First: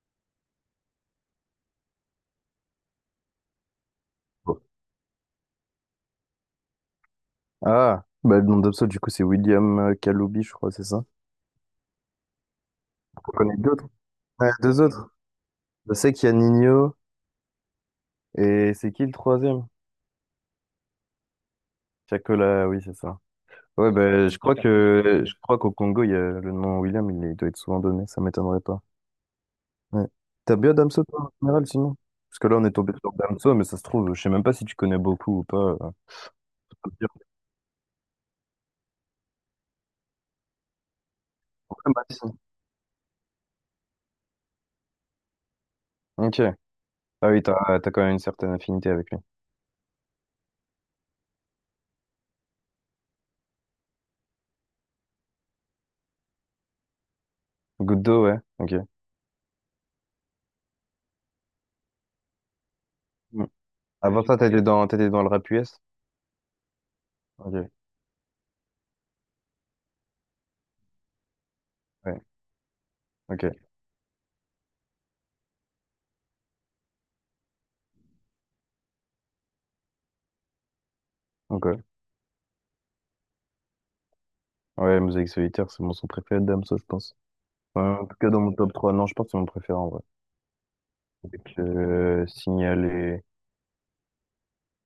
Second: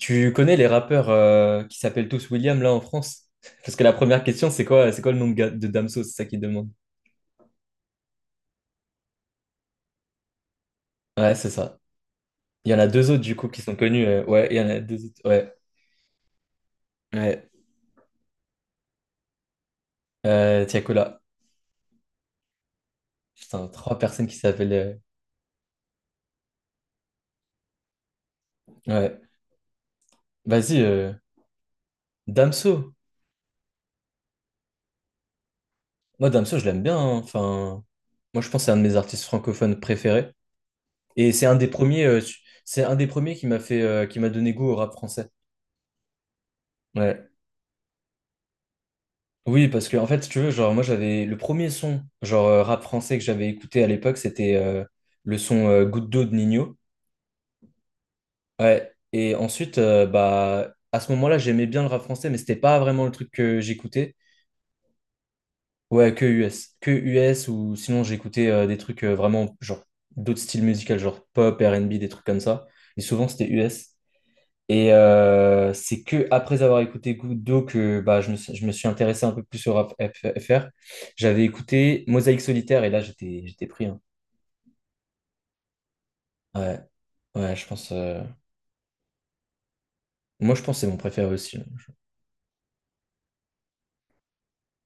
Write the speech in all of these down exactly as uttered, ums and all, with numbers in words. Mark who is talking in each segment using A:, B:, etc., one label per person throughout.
A: Tu connais les rappeurs euh, qui s'appellent tous William là en France? Parce que la première question, c'est quoi, c'est quoi le nom de, ga- de Damso? C'est ça qu'ils demandent.
B: Ah, bah, le nom d'Obso, du coup, c'est William euh, Kaloubi, je crois, c'est ça.
A: Ouais, c'est ça. Il y en a deux autres
B: On
A: du coup
B: connaît
A: qui sont
B: d'autres.
A: connus. Euh, ouais,
B: Ouais,
A: il y en a
B: deux
A: deux
B: autres.
A: autres. Ouais,
B: Je sais qu'il y a Nino
A: ouais.
B: et c'est qui le troisième?
A: Euh, Tiakola.
B: Chacola, oui, c'est ça.
A: Putain,
B: Ouais,
A: trois
B: bah,
A: personnes qui
B: je crois
A: s'appellent. euh,
B: que je crois qu'au Congo, il y a le nom William, il est- doit être souvent donné, ça m'étonnerait pas.
A: Ouais.
B: Ouais. T'as bien
A: Vas-y,
B: Damso,
A: euh,
B: toi, en général, sinon? Parce que là, on est tombé
A: Damso.
B: sur Damso, mais ça se trouve, je sais même pas si tu connais beaucoup ou pas. Euh,
A: Moi, Damso, je
B: je
A: l'aime
B: peux te
A: bien,
B: dire.
A: hein. Enfin, moi, je pense que c'est un de mes artistes francophones préférés. Et c'est un des
B: Ouais,
A: premiers,
B: bah,
A: euh,
B: si.
A: su- c'est un des premiers qui m'a fait, euh, qui m'a donné goût au rap français.
B: Ok. Ah
A: Ouais.
B: oui, t'as t'as quand même une certaine affinité avec lui.
A: Oui, parce que en fait, si tu veux, genre moi j'avais le premier son, genre euh, rap français que j'avais écouté à l'époque, c'était euh, le son euh, Goutte d'eau de Nino.
B: Goudo, ouais. Ok.
A: Ouais. Et ensuite, euh, bah à ce moment-là, j'aimais bien le rap français, mais c'était pas vraiment le truc
B: Mm.
A: que j'écoutais.
B: Avant ça, t'étais dans, t'étais dans le rap U S?
A: Ouais, que U S, que U S
B: Ok.
A: ou sinon j'écoutais euh, des trucs euh, vraiment genre d'autres styles musicaux, genre pop, R N B, des
B: Ouais,
A: trucs comme ça. Et souvent
B: ok,
A: c'était U S. Et euh, c'est que après avoir écouté Goutte d'eau que bah, je me, suis- je me suis intéressé un peu plus au rap F- FR. J'avais
B: ok.
A: écouté Mosaïque Solitaire et là j'étais j'étais pris, hein.
B: Ouais, Mosaïque Solitaire, c'est mon son préféré de Damso,
A: Ouais,
B: je pense.
A: ouais, je pense.
B: Enfin, en tout
A: euh,
B: cas, dans mon top trois non, je pense que c'est mon préféré en vrai.
A: Moi je pense que c'est mon préféré aussi,
B: Avec
A: hein.
B: euh, Signal. Et.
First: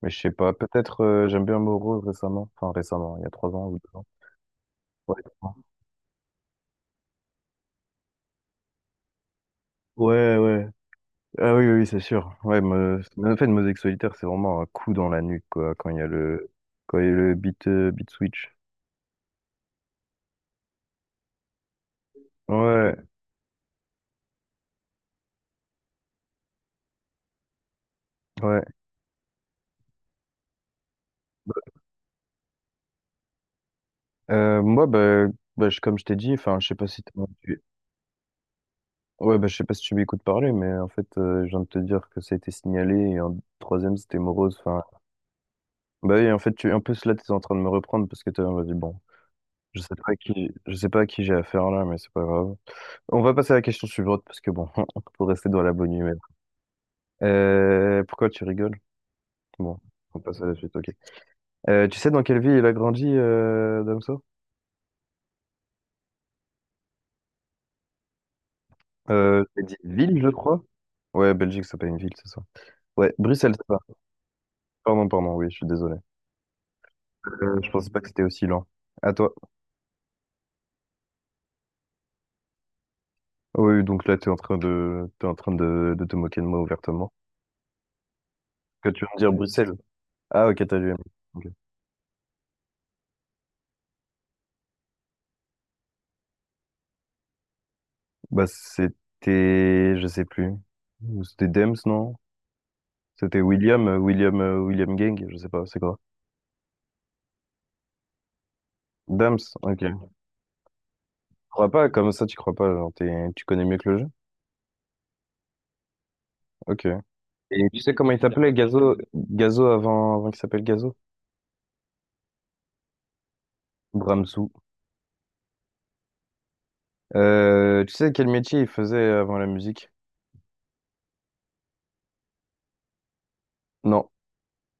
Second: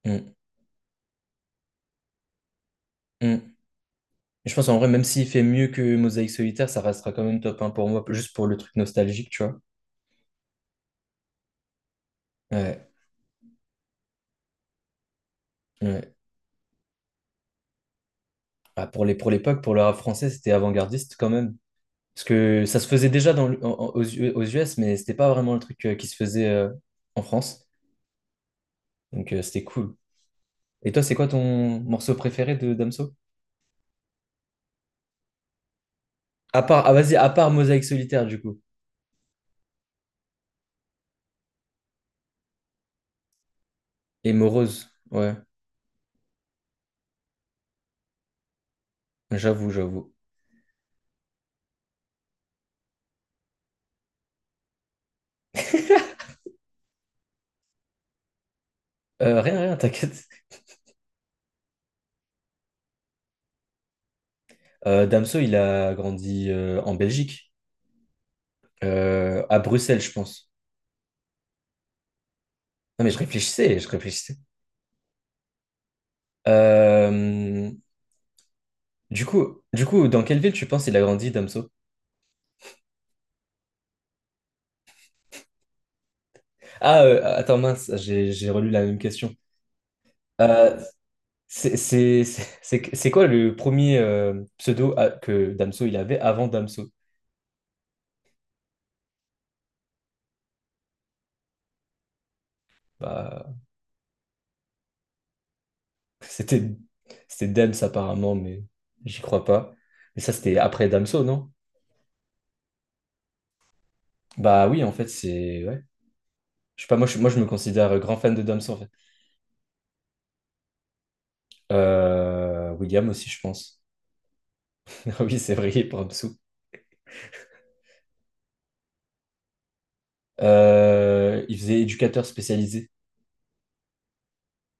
B: Mais je sais
A: Mm,
B: pas, peut-être euh, j'aime bien Moro récemment. Enfin, récemment, il y a trois
A: mm.
B: ans ou deux ans.
A: Je pense en vrai, même
B: Ouais,
A: s'il fait
B: trois ans,
A: mieux que Mosaïque Solitaire, ça restera quand même top un pour moi, juste pour le truc nostalgique, tu vois.
B: ouais, ouais. Ah oui, oui, oui, c'est sûr. Ouais,
A: Ouais,
B: me... mais en fait, Mosaïque Solitaire, c'est vraiment un coup dans la nuque, quoi, quand il y a
A: ouais.
B: le, quand il y a le beat, euh, beat switch.
A: Ah, pour les, pour l'époque, pour le rap français, c'était avant-gardiste quand même. Parce que ça se
B: Ouais,
A: faisait déjà dans, le- en- en- aux, U- aux U S, mais c'était pas vraiment le truc euh, qui se faisait euh, en France.
B: ouais.
A: Donc euh, c'était cool. Et toi, c'est quoi ton morceau préféré de Damso?
B: Euh, moi, bah, bah, je- comme je t'ai dit, enfin,
A: À
B: je sais
A: part,
B: pas
A: ah
B: si t'as.
A: vas-y, à part Mosaïque solitaire du coup.
B: Ouais, bah, je sais pas si tu m'écoutes parler, mais en fait, euh, je viens de te dire que ça a été signalé et un troisième, c'était
A: Et
B: morose. Enfin,
A: Morose, ouais,
B: bah oui, en fait, tu, en plus, là, tu es en train de me reprendre parce que tu m'as dit, bon,
A: j'avoue,
B: je sais
A: j'avoue.
B: pas à qui, je sais pas à qui j'ai affaire là, mais c'est pas grave. On va passer à la question suivante parce que bon, faut rester dans la bonne humeur. Euh, pourquoi tu rigoles?
A: Euh, rien, rien,
B: Bon, on
A: t'inquiète.
B: passe à la suite, ok. Euh, tu sais dans quelle ville il a grandi, euh, Damso?
A: Euh, Damso, il a grandi euh, en Belgique,
B: Euh,
A: Euh, à
B: j'ai dit
A: Bruxelles, je
B: ville, je
A: pense.
B: crois. Ouais, Belgique, c'est pas une ville, c'est ça.
A: Non mais
B: Ouais,
A: je
B: Bruxelles, c'est
A: réfléchissais,
B: ça.
A: je réfléchissais.
B: Pardon, pardon, oui, je suis désolé. Euh, Je
A: Euh,
B: pensais pas que c'était aussi lent. À
A: du
B: toi.
A: coup, du coup, dans quelle ville tu penses il a grandi, Damso?
B: Oui, donc là, tu es en train de, t'es en train de, de te moquer de moi
A: Ah,
B: ouvertement.
A: euh, attends, mince, j'ai j'ai relu la
B: Que
A: même
B: tu veux me dire
A: question.
B: Bruxelles? Ah, ok, t'as
A: Euh,
B: lu. Ok.
A: c'est c'est- c'est- c'est- c'est quoi le premier euh, pseudo à- que Damso il avait avant Damso?
B: Bah, c'était, je sais plus. C'était Dems, non? C'était
A: Bah,
B: William, euh, William, euh, William Gang, je sais pas, c'est quoi?
A: c'était c'était Dems apparemment, mais j'y crois
B: Dems,
A: pas.
B: ok. Tu
A: Mais ça, c'était après Damso, non?
B: crois pas, comme ça, tu crois pas, genre, t'es- tu connais mieux que le jeu?
A: Bah oui, en fait, c'est... Ouais. Je
B: Ok.
A: sais pas, moi je, moi, je me
B: Et tu sais
A: considère
B: comment
A: grand
B: il
A: fan de
B: s'appelait,
A: Damso, en fait.
B: Gazo, Gazo avant, avant qu'il s'appelle Gazo?
A: Euh, William aussi, je pense.
B: Bramsou.
A: Ah oui, c'est vrai, il est pour Damso.
B: Euh, tu sais quel métier il faisait avant la musique?
A: Euh, il faisait éducateur spécialisé.
B: Non.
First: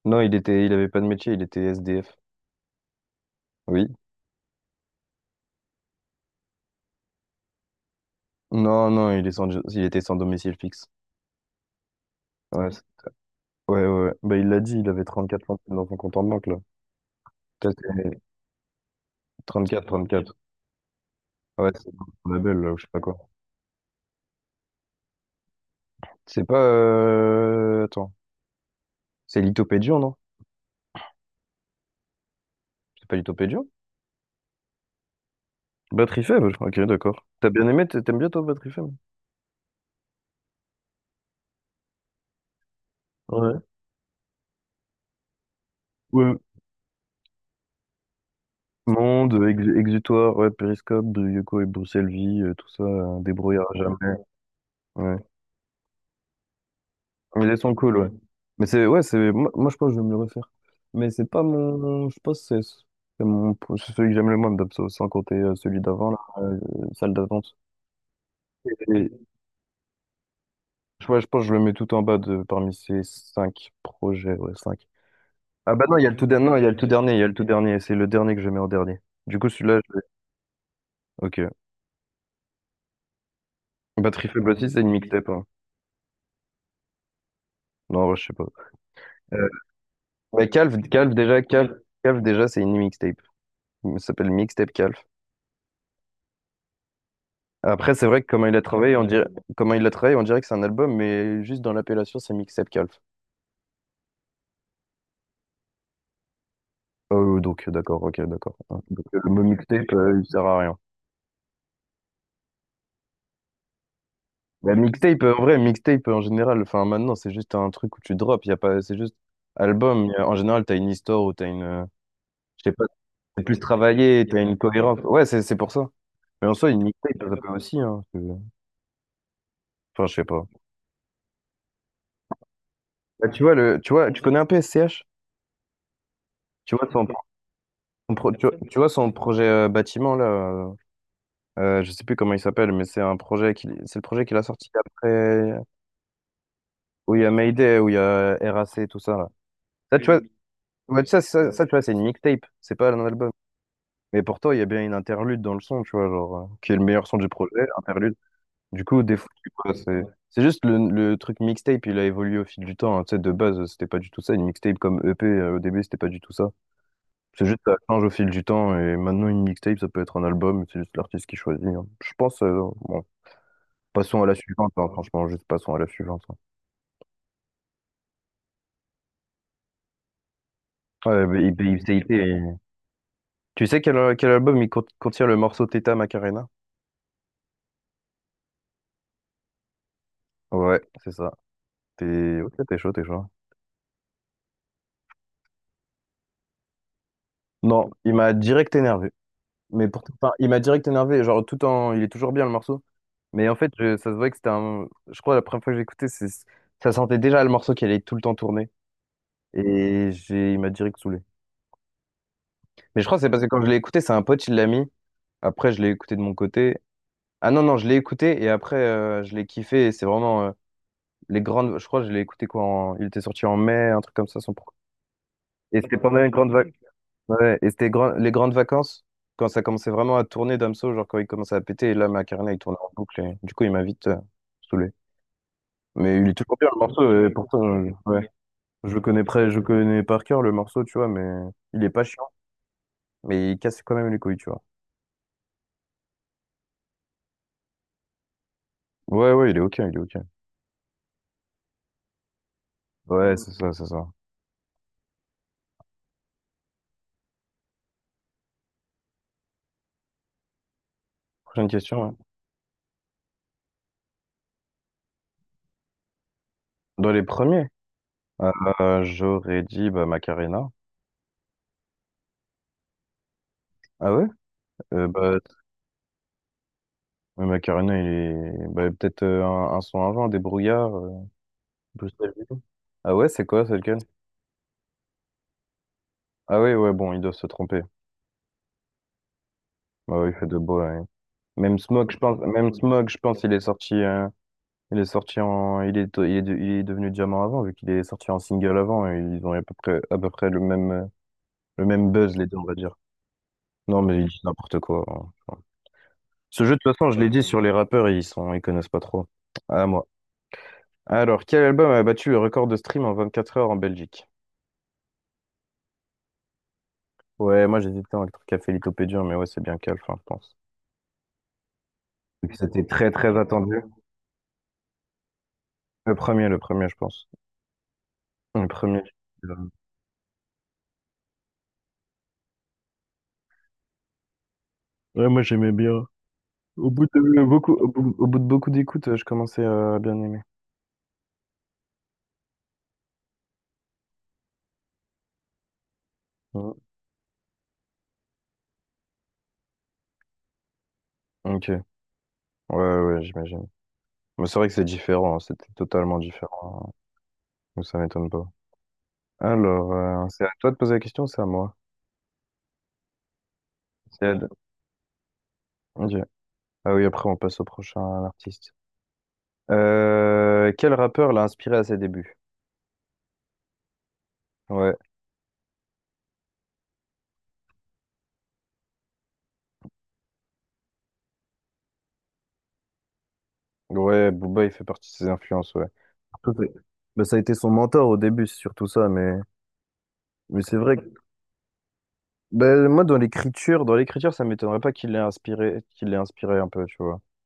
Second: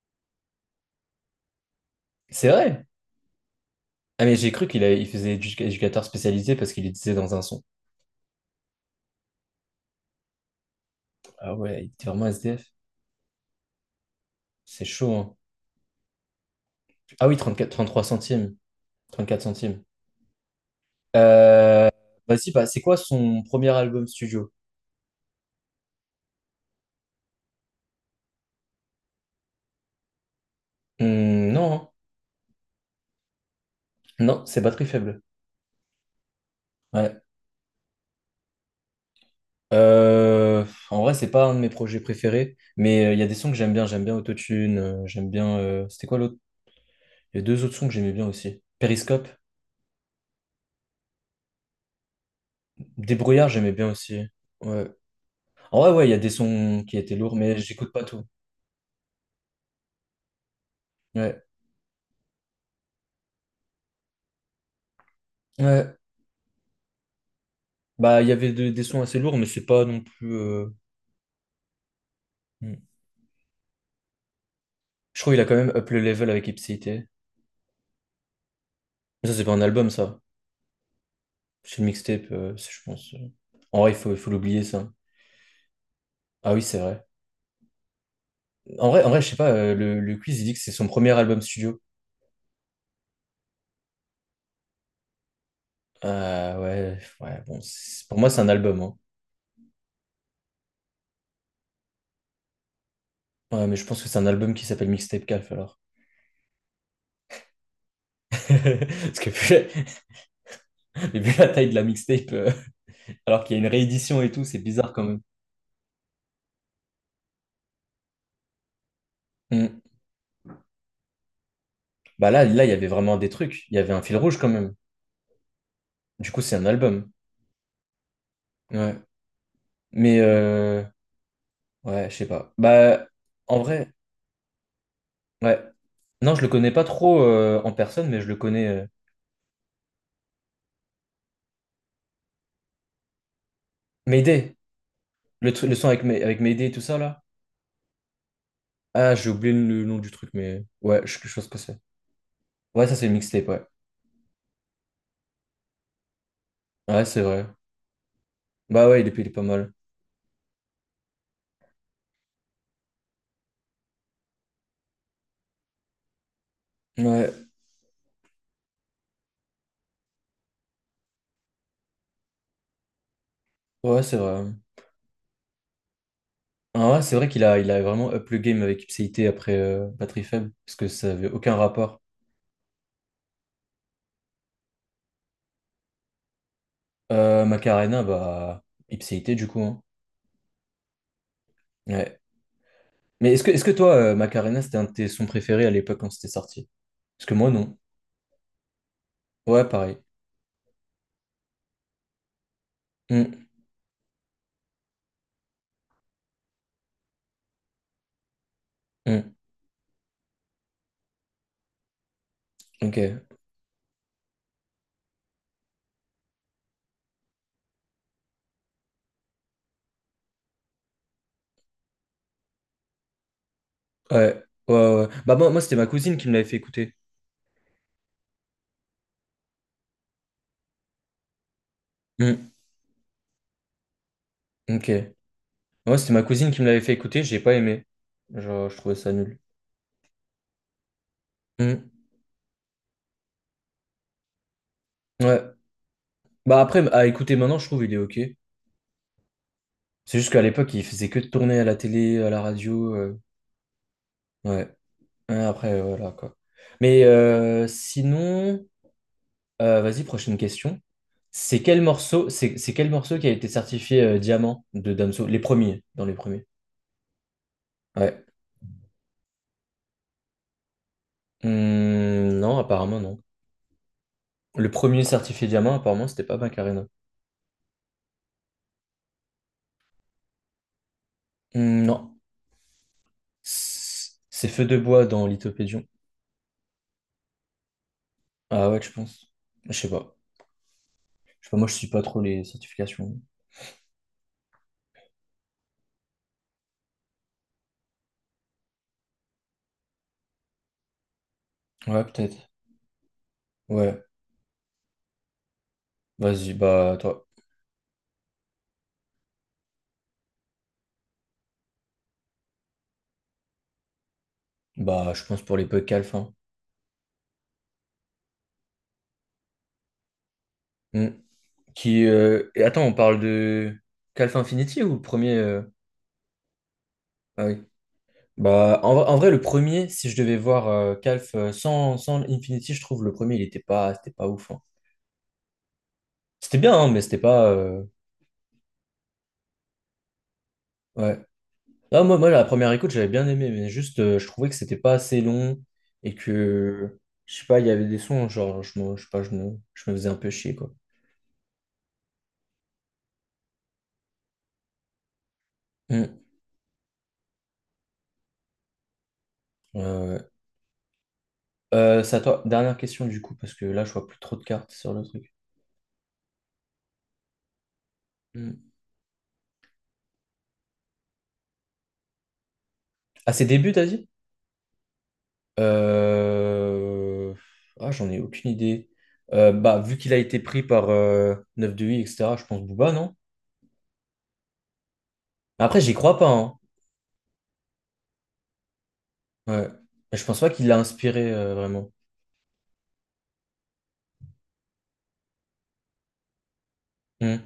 B: Non, il était, il avait pas de métier, il était S D F.
A: C'est vrai!
B: Oui.
A: Ah mais j'ai cru qu'il a- il faisait éduc- éducateur spécialisé parce qu'il le disait dans un son.
B: Non, non, il est sans, il était sans domicile fixe.
A: Ah ouais, il était vraiment
B: Ouais,
A: S D F.
B: c'est- ouais, ouais, ouais. Bah, il l'a dit,
A: C'est
B: il avait
A: chaud,
B: trente
A: hein.
B: quatre centimes dans son compte en banque, là.
A: Ah oui, trente-quatre,
B: Peut-être
A: trente-trois
B: euh,
A: centimes. trente-quatre
B: trente
A: centimes.
B: quatre Ouais,
A: Euh,
B: c'est son
A: Vas-y,
B: label,
A: bah,
B: là, ou
A: c'est
B: je sais
A: quoi
B: pas quoi.
A: son premier album studio?
B: C'est pas... euh, Attends. C'est Litopédion, non?
A: Hmm, non, hein.
B: C'est pas Litopédion?
A: Non, c'est Batterie faible.
B: Batterie faible, ok,
A: Ouais.
B: d'accord. T'as bien aimé, t'a- t'aimes bien, toi, Batterie faible?
A: Euh, En vrai, c'est pas un de mes projets préférés, mais euh, il y a des sons que
B: Ouais.
A: j'aime bien. J'aime bien Autotune, euh, j'aime bien. Euh, c'était quoi l'autre?
B: Ouais.
A: Il y a deux autres sons que j'aimais bien aussi. Périscope,
B: Monde, ex- Exutoire, ouais, Périscope, Yoko et Bruxelles Vie, euh, tout ça, euh,
A: Débrouillard,
B: débrouillard
A: j'aimais
B: à
A: bien
B: jamais.
A: aussi. Ouais.
B: Ouais.
A: En vrai, ouais, il y a des sons qui étaient lourds,
B: Mais
A: mais
B: les sons
A: j'écoute
B: cool,
A: pas
B: ouais.
A: tout.
B: Mais c'est, ouais, c'est, moi, moi, je pense que je vais me le refaire. Mais c'est
A: Ouais.
B: pas mon, je pense que c'est c'est mon, c'est celui que j'aime le moins, Dabso, sans compter euh, celui
A: Ouais.
B: d'avant, là, euh, salle d'attente.
A: Bah, il y avait de- des sons assez
B: Et,
A: lourds, mais c'est pas non plus. euh,
B: je ouais, je pense que je le mets tout en bas de, parmi
A: Hmm.
B: ces cinq projets, ouais, cinq.
A: Je trouve qu'il a quand même
B: Ah bah
A: up
B: non,
A: le
B: il y a le tout
A: level
B: dernier,
A: avec
B: non, il y a le tout
A: Ipséité.
B: dernier, il y a le tout dernier, c'est le dernier que je mets en dernier.
A: Mais ça,
B: Du
A: c'est
B: coup,
A: pas un
B: celui-là,
A: album,
B: je l'ai.
A: ça.
B: Ok.
A: C'est une mixtape, euh, c'est- je pense. euh. En vrai, il faut, il
B: Batterie
A: faut
B: faible
A: l'oublier,
B: aussi, c'est
A: ça.
B: une mixtape, hein.
A: Ah oui, c'est vrai.
B: Non, ouais, je sais pas.
A: En vrai, en vrai, je sais
B: Euh,
A: pas, euh, le, le quiz, il
B: mais
A: dit que c'est
B: Calve,
A: son premier
B: Calve,
A: album
B: déjà, Calve,
A: studio.
B: Calve, déjà, c'est une mixtape. Ça s'appelle Mixtape Calve.
A: Euh, ouais, ouais, bon,
B: Après, c'est
A: c'est- pour
B: vrai que
A: moi, c'est
B: comment
A: un
B: il a
A: album, hein.
B: travaillé, on dirait, comment il l'a travaillé, on dirait que c'est un album, mais juste dans l'appellation, c'est mixtape calf.
A: Ouais, mais je pense que c'est un album qui s'appelle Mixtape Calf, alors.
B: Euh, donc, d'accord, ok, d'accord. Donc,
A: Parce
B: euh,
A: que
B: le mot
A: vu
B: mixtape, euh, il sert à rien.
A: la, vu la taille de la mixtape, euh, alors qu'il y a une réédition et tout, c'est
B: La
A: bizarre quand même.
B: mixtape, euh, en vrai, mixtape euh, en général, enfin maintenant, c'est juste un truc où tu drops, y a pas, c'est juste
A: Mm.
B: album. Y a- en général, t'as une histoire ou t'as une, euh,
A: Bah là, là, il
B: je
A: y
B: sais pas,
A: avait vraiment des
B: c'est plus
A: trucs. Il y avait un fil
B: travaillé,
A: rouge
B: t'as
A: quand
B: une
A: même.
B: cohérence. Ouais, c'est c'est pour ça.
A: Du coup,
B: Mais en
A: c'est un
B: soi, une
A: album.
B: mixtape, ça peut aussi, hein, c'est-
A: Ouais.
B: Enfin, je
A: Mais,
B: sais pas.
A: euh, ouais, je sais pas. Bah,
B: Bah, tu vois,
A: en
B: le,
A: vrai,
B: tu vois, tu connais un peu S C h.
A: ouais. Non, je le connais
B: Tu
A: pas
B: vois son,
A: trop euh, en personne,
B: son
A: mais je
B: pro-
A: le
B: tu vois,
A: connais.
B: tu
A: euh,
B: vois son projet euh, bâtiment, là, euh, euh, je sais plus comment il s'appelle, mais c'est un projet qu'il, c'est le projet qu'il a
A: Mayday,
B: sorti
A: le,
B: après,
A: tru- le son avec, May- avec Mayday et tout ça,
B: où il
A: là.
B: y a Mayday, où il y a R A C, tout
A: Ah,
B: ça,
A: j'ai
B: là.
A: oublié le
B: Ça,
A: nom
B: tu
A: du
B: vois,
A: truc, mais
B: oui,
A: ouais,
B: ouais,
A: je,
B: ça,
A: je sais ce
B: ça,
A: que
B: ça, tu
A: c'est.
B: vois, c'est une mixtape, c'est
A: Ouais,
B: pas
A: ça c'est
B: un
A: une
B: album.
A: mixtape, ouais.
B: Mais pourtant, il y a bien une interlude dans le son, tu vois, genre, euh, qui est le
A: Ouais,
B: meilleur son
A: c'est
B: du
A: vrai.
B: projet, interlude. Du
A: Bah ouais,
B: coup,
A: il est,
B: des
A: il est
B: fois,
A: pas
B: tu
A: mal.
B: vois, c'est, c'est, juste le, le truc mixtape, il a évolué au fil du temps, hein. Tu sais, de base, c'était pas du tout ça. Une mixtape comme E P, euh, au début, c'était pas du tout ça.
A: Ouais,
B: C'est juste, ça change au fil du temps, et maintenant, une mixtape, ça peut être un album, c'est juste l'artiste qui choisit, hein. Je pense, euh, bon,
A: ouais, c'est
B: passons à la
A: vrai.
B: suivante, hein, franchement, juste passons à la suivante, hein.
A: Ah ouais, c'est vrai qu'il a, il a vraiment up le game avec Ipséité après euh, Pas très Faible, parce que ça
B: Ouais,
A: avait
B: mais
A: aucun
B: il- il- il-
A: rapport.
B: il- c'est- tu sais quel, quel album il cont- contient le morceau Teta Macarena?
A: Euh, Macarena, bah, Ipséité du coup, hein.
B: Ouais, c'est ça.
A: Ouais.
B: T'es ok, t'es chaud, t'es chaud.
A: Mais est-ce que, est-ce que toi, euh, Macarena, c'était un de tes sons préférés à l'époque quand c'était sorti? Parce que moi, non.
B: Non, il m'a direct énervé.
A: Ouais,
B: Mais
A: pareil.
B: pour... enfin, il m'a direct énervé, genre tout en... Il est toujours bien le morceau.
A: Hmm,
B: Mais en fait, je- ça se voit que c'était un... Je crois la première fois que j'ai écouté, c'est... Ça sentait déjà le morceau qui allait tout le temps tourner.
A: hmm,
B: Et j'ai... il m'a direct saoulé.
A: ok.
B: Mais je crois que
A: Ouais,
B: c'est parce que quand je l'ai écouté, c'est un pote, il l'a mis. Après, je l'ai écouté de mon côté. Ah non, non, je l'ai écouté et après, euh, je l'ai kiffé, et c'est vraiment euh, les grandes. Je crois que je l'ai écouté quoi. en- Il était sorti en mai, un truc comme ça.
A: ouais,
B: Son... pro-
A: ouais. Bah, moi, moi c'était
B: Et, ah,
A: ma
B: c'était
A: cousine
B: pendant
A: qui
B: les
A: me l'avait
B: grandes
A: fait
B: vacances.
A: écouter.
B: Ouais, et c'était grand- les grandes vacances, quand ça commençait vraiment à tourner Damso, genre quand il commençait à péter. Et, là,
A: Hmm,
B: Macarena, il tournait en boucle. Et, du coup, il m'a vite euh,
A: ok.
B: saoulé.
A: Ouais, c'était
B: Mais
A: ma
B: il est
A: cousine
B: toujours
A: qui me
B: bien le
A: l'avait fait écouter,
B: morceau. Et
A: j'ai pas
B: pourtant,
A: aimé.
B: euh, ouais.
A: Genre, je trouvais
B: Je le
A: ça
B: connais
A: nul.
B: près... je connais par cœur le morceau, tu vois. Mais il
A: Hmm.
B: est pas chiant. Mais il casse quand même les couilles, tu vois.
A: Ouais. Bah après, à écouter maintenant, je trouve il est ok.
B: Ouais, ouais, il est ok, il est
A: C'est
B: ok.
A: juste qu'à l'époque, il faisait que de tourner à la télé, à la radio. euh,
B: Ouais, c'est ça, c'est ça.
A: Ouais. Ouais, après, euh, voilà quoi. Mais euh, sinon, euh, vas-y, prochaine question. C'est
B: Prochaine
A: quel
B: question, ouais.
A: morceau, c'est c'est quel morceau qui a été certifié euh, diamant de Damso? Les premiers, dans les premiers.
B: Dans les premiers.
A: Ouais.
B: Euh, j'aurais dit bah, Macarena.
A: Hmm, non, apparemment non.
B: Ah ouais?
A: Le premier
B: Euh, bah,
A: certifié diamant, apparemment, c'était pas Macarena.
B: mais Macarena, il est bah, peut-être euh, un, un son avant, des brouillards euh,
A: Hmm, non.
B: Bruxelles Ville. Ah ouais, c'est quoi, c'est lequel?
A: C'est Feu de bois dans Lithopédion.
B: Ah ouais, ouais, bon, ils doivent se tromper.
A: Ah ouais, je pense. Je sais pas.
B: Bah ouais, il fait de beaux, ouais.
A: Je sais pas, moi je
B: Même
A: suis pas
B: Smog, je
A: trop
B: pense,
A: les
B: même Smog,
A: certifications.
B: je pense, il est sorti, euh, il est sorti en, il est, il est, de- il est devenu diamant avant, vu qu'il est sorti en single avant, et ils ont à peu près, à peu près le même, euh, le
A: Ouais,
B: même buzz, les
A: peut-être.
B: deux, on va dire. Non,
A: Ouais.
B: mais ils disent n'importe quoi, hein.
A: Vas-y,
B: Ce jeu, de toute
A: bah
B: façon, je
A: toi.
B: l'ai dit sur les rappeurs, ils sont, ils connaissent pas trop. Ah, moi. Alors, quel album a battu le record de stream en vingt-quatre heures en Belgique?
A: Bah je pense pour les peu calfins.
B: Ouais, moi j'hésitais entre Café Lithopédium, mais ouais, c'est bien Calf, enfin, je pense.
A: Hmm. Qui
B: Et
A: euh,
B: puis,
A: Et attends,
B: c'était
A: on
B: très
A: parle
B: très
A: de
B: attendu.
A: Calf Infinity ou le premier euh,
B: Le premier, le premier, je pense.
A: Ah oui.
B: Le
A: Bah en,
B: premier.
A: vrai, en vrai, le
B: Euh,
A: premier, si je devais voir euh, Calf euh, sans, sans Infinity, je trouve le premier il était pas c'était pas ouf, hein.
B: Ouais, moi j'aimais bien.
A: C'était bien, hein,
B: Au
A: mais
B: bout
A: c'était
B: de
A: pas
B: beaucoup,
A: euh,
B: au bout, au bout de beaucoup d'écoutes, euh, je commençais euh, à bien aimer.
A: ouais. Ah, moi, moi, la première écoute, j'avais bien aimé, mais juste, euh, je trouvais que c'était pas assez long et
B: Ouais.
A: que, je sais pas, il y avait des sons, genre, je me, je sais pas, je me, je me faisais un peu chier, quoi.
B: Ok. Ouais, ouais, j'imagine. Mais c'est vrai que c'est différent, hein, c'était totalement
A: Hmm.
B: différent, hein. Donc ça m'étonne pas. Alors,
A: Euh,
B: euh, c'est à toi de poser la question, ou c'est à moi.
A: euh, c'est à toi. Dernière question, du coup, parce que là, je vois plus
B: C'est à...
A: trop de cartes sur le truc.
B: Ok. Ah oui, après on passe au prochain
A: Hmm.
B: artiste. Euh, quel rappeur l'a inspiré à ses débuts?
A: À ses débuts, t'as dit?
B: Ouais,
A: Euh, Ah, j'en ai aucune idée. Euh, bah, vu qu'il a été pris par neuf de huit, et cetera, je pense Booba, non?
B: ouais, Booba, il fait partie de ses influences,
A: Après,
B: ouais.
A: j'y crois pas,
B: Tout
A: hein.
B: est- Ben, ça a été son mentor au début, c'est surtout ça, mais,
A: Ouais. Mais je pense pas
B: mais
A: qu'il l'a
B: c'est vrai que
A: inspiré, euh, vraiment.
B: ben, moi, dans l'écriture, Dans l'écriture, ça m'étonnerait pas qu'il l'ait inspiré, qu'il l'ait inspiré un peu, tu vois.
A: Hmm.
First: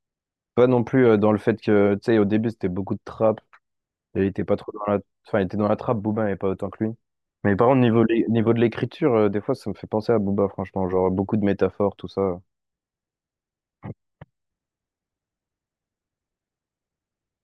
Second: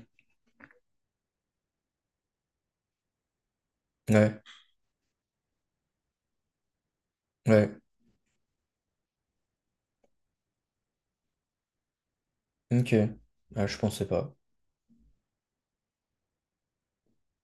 B: Pas non plus euh, dans le fait que, tu sais, au début, c'était beaucoup de trap, et il
A: Ouais.
B: était pas trop dans la... Enfin, il était dans la trappe, Booba, et pas autant que lui. Mais par
A: Ouais.
B: contre, niveau, lé- niveau de l'écriture, euh, des fois, ça me fait penser à Booba, franchement, genre beaucoup de métaphores, tout ça.
A: Ok. Ah, je pensais pas.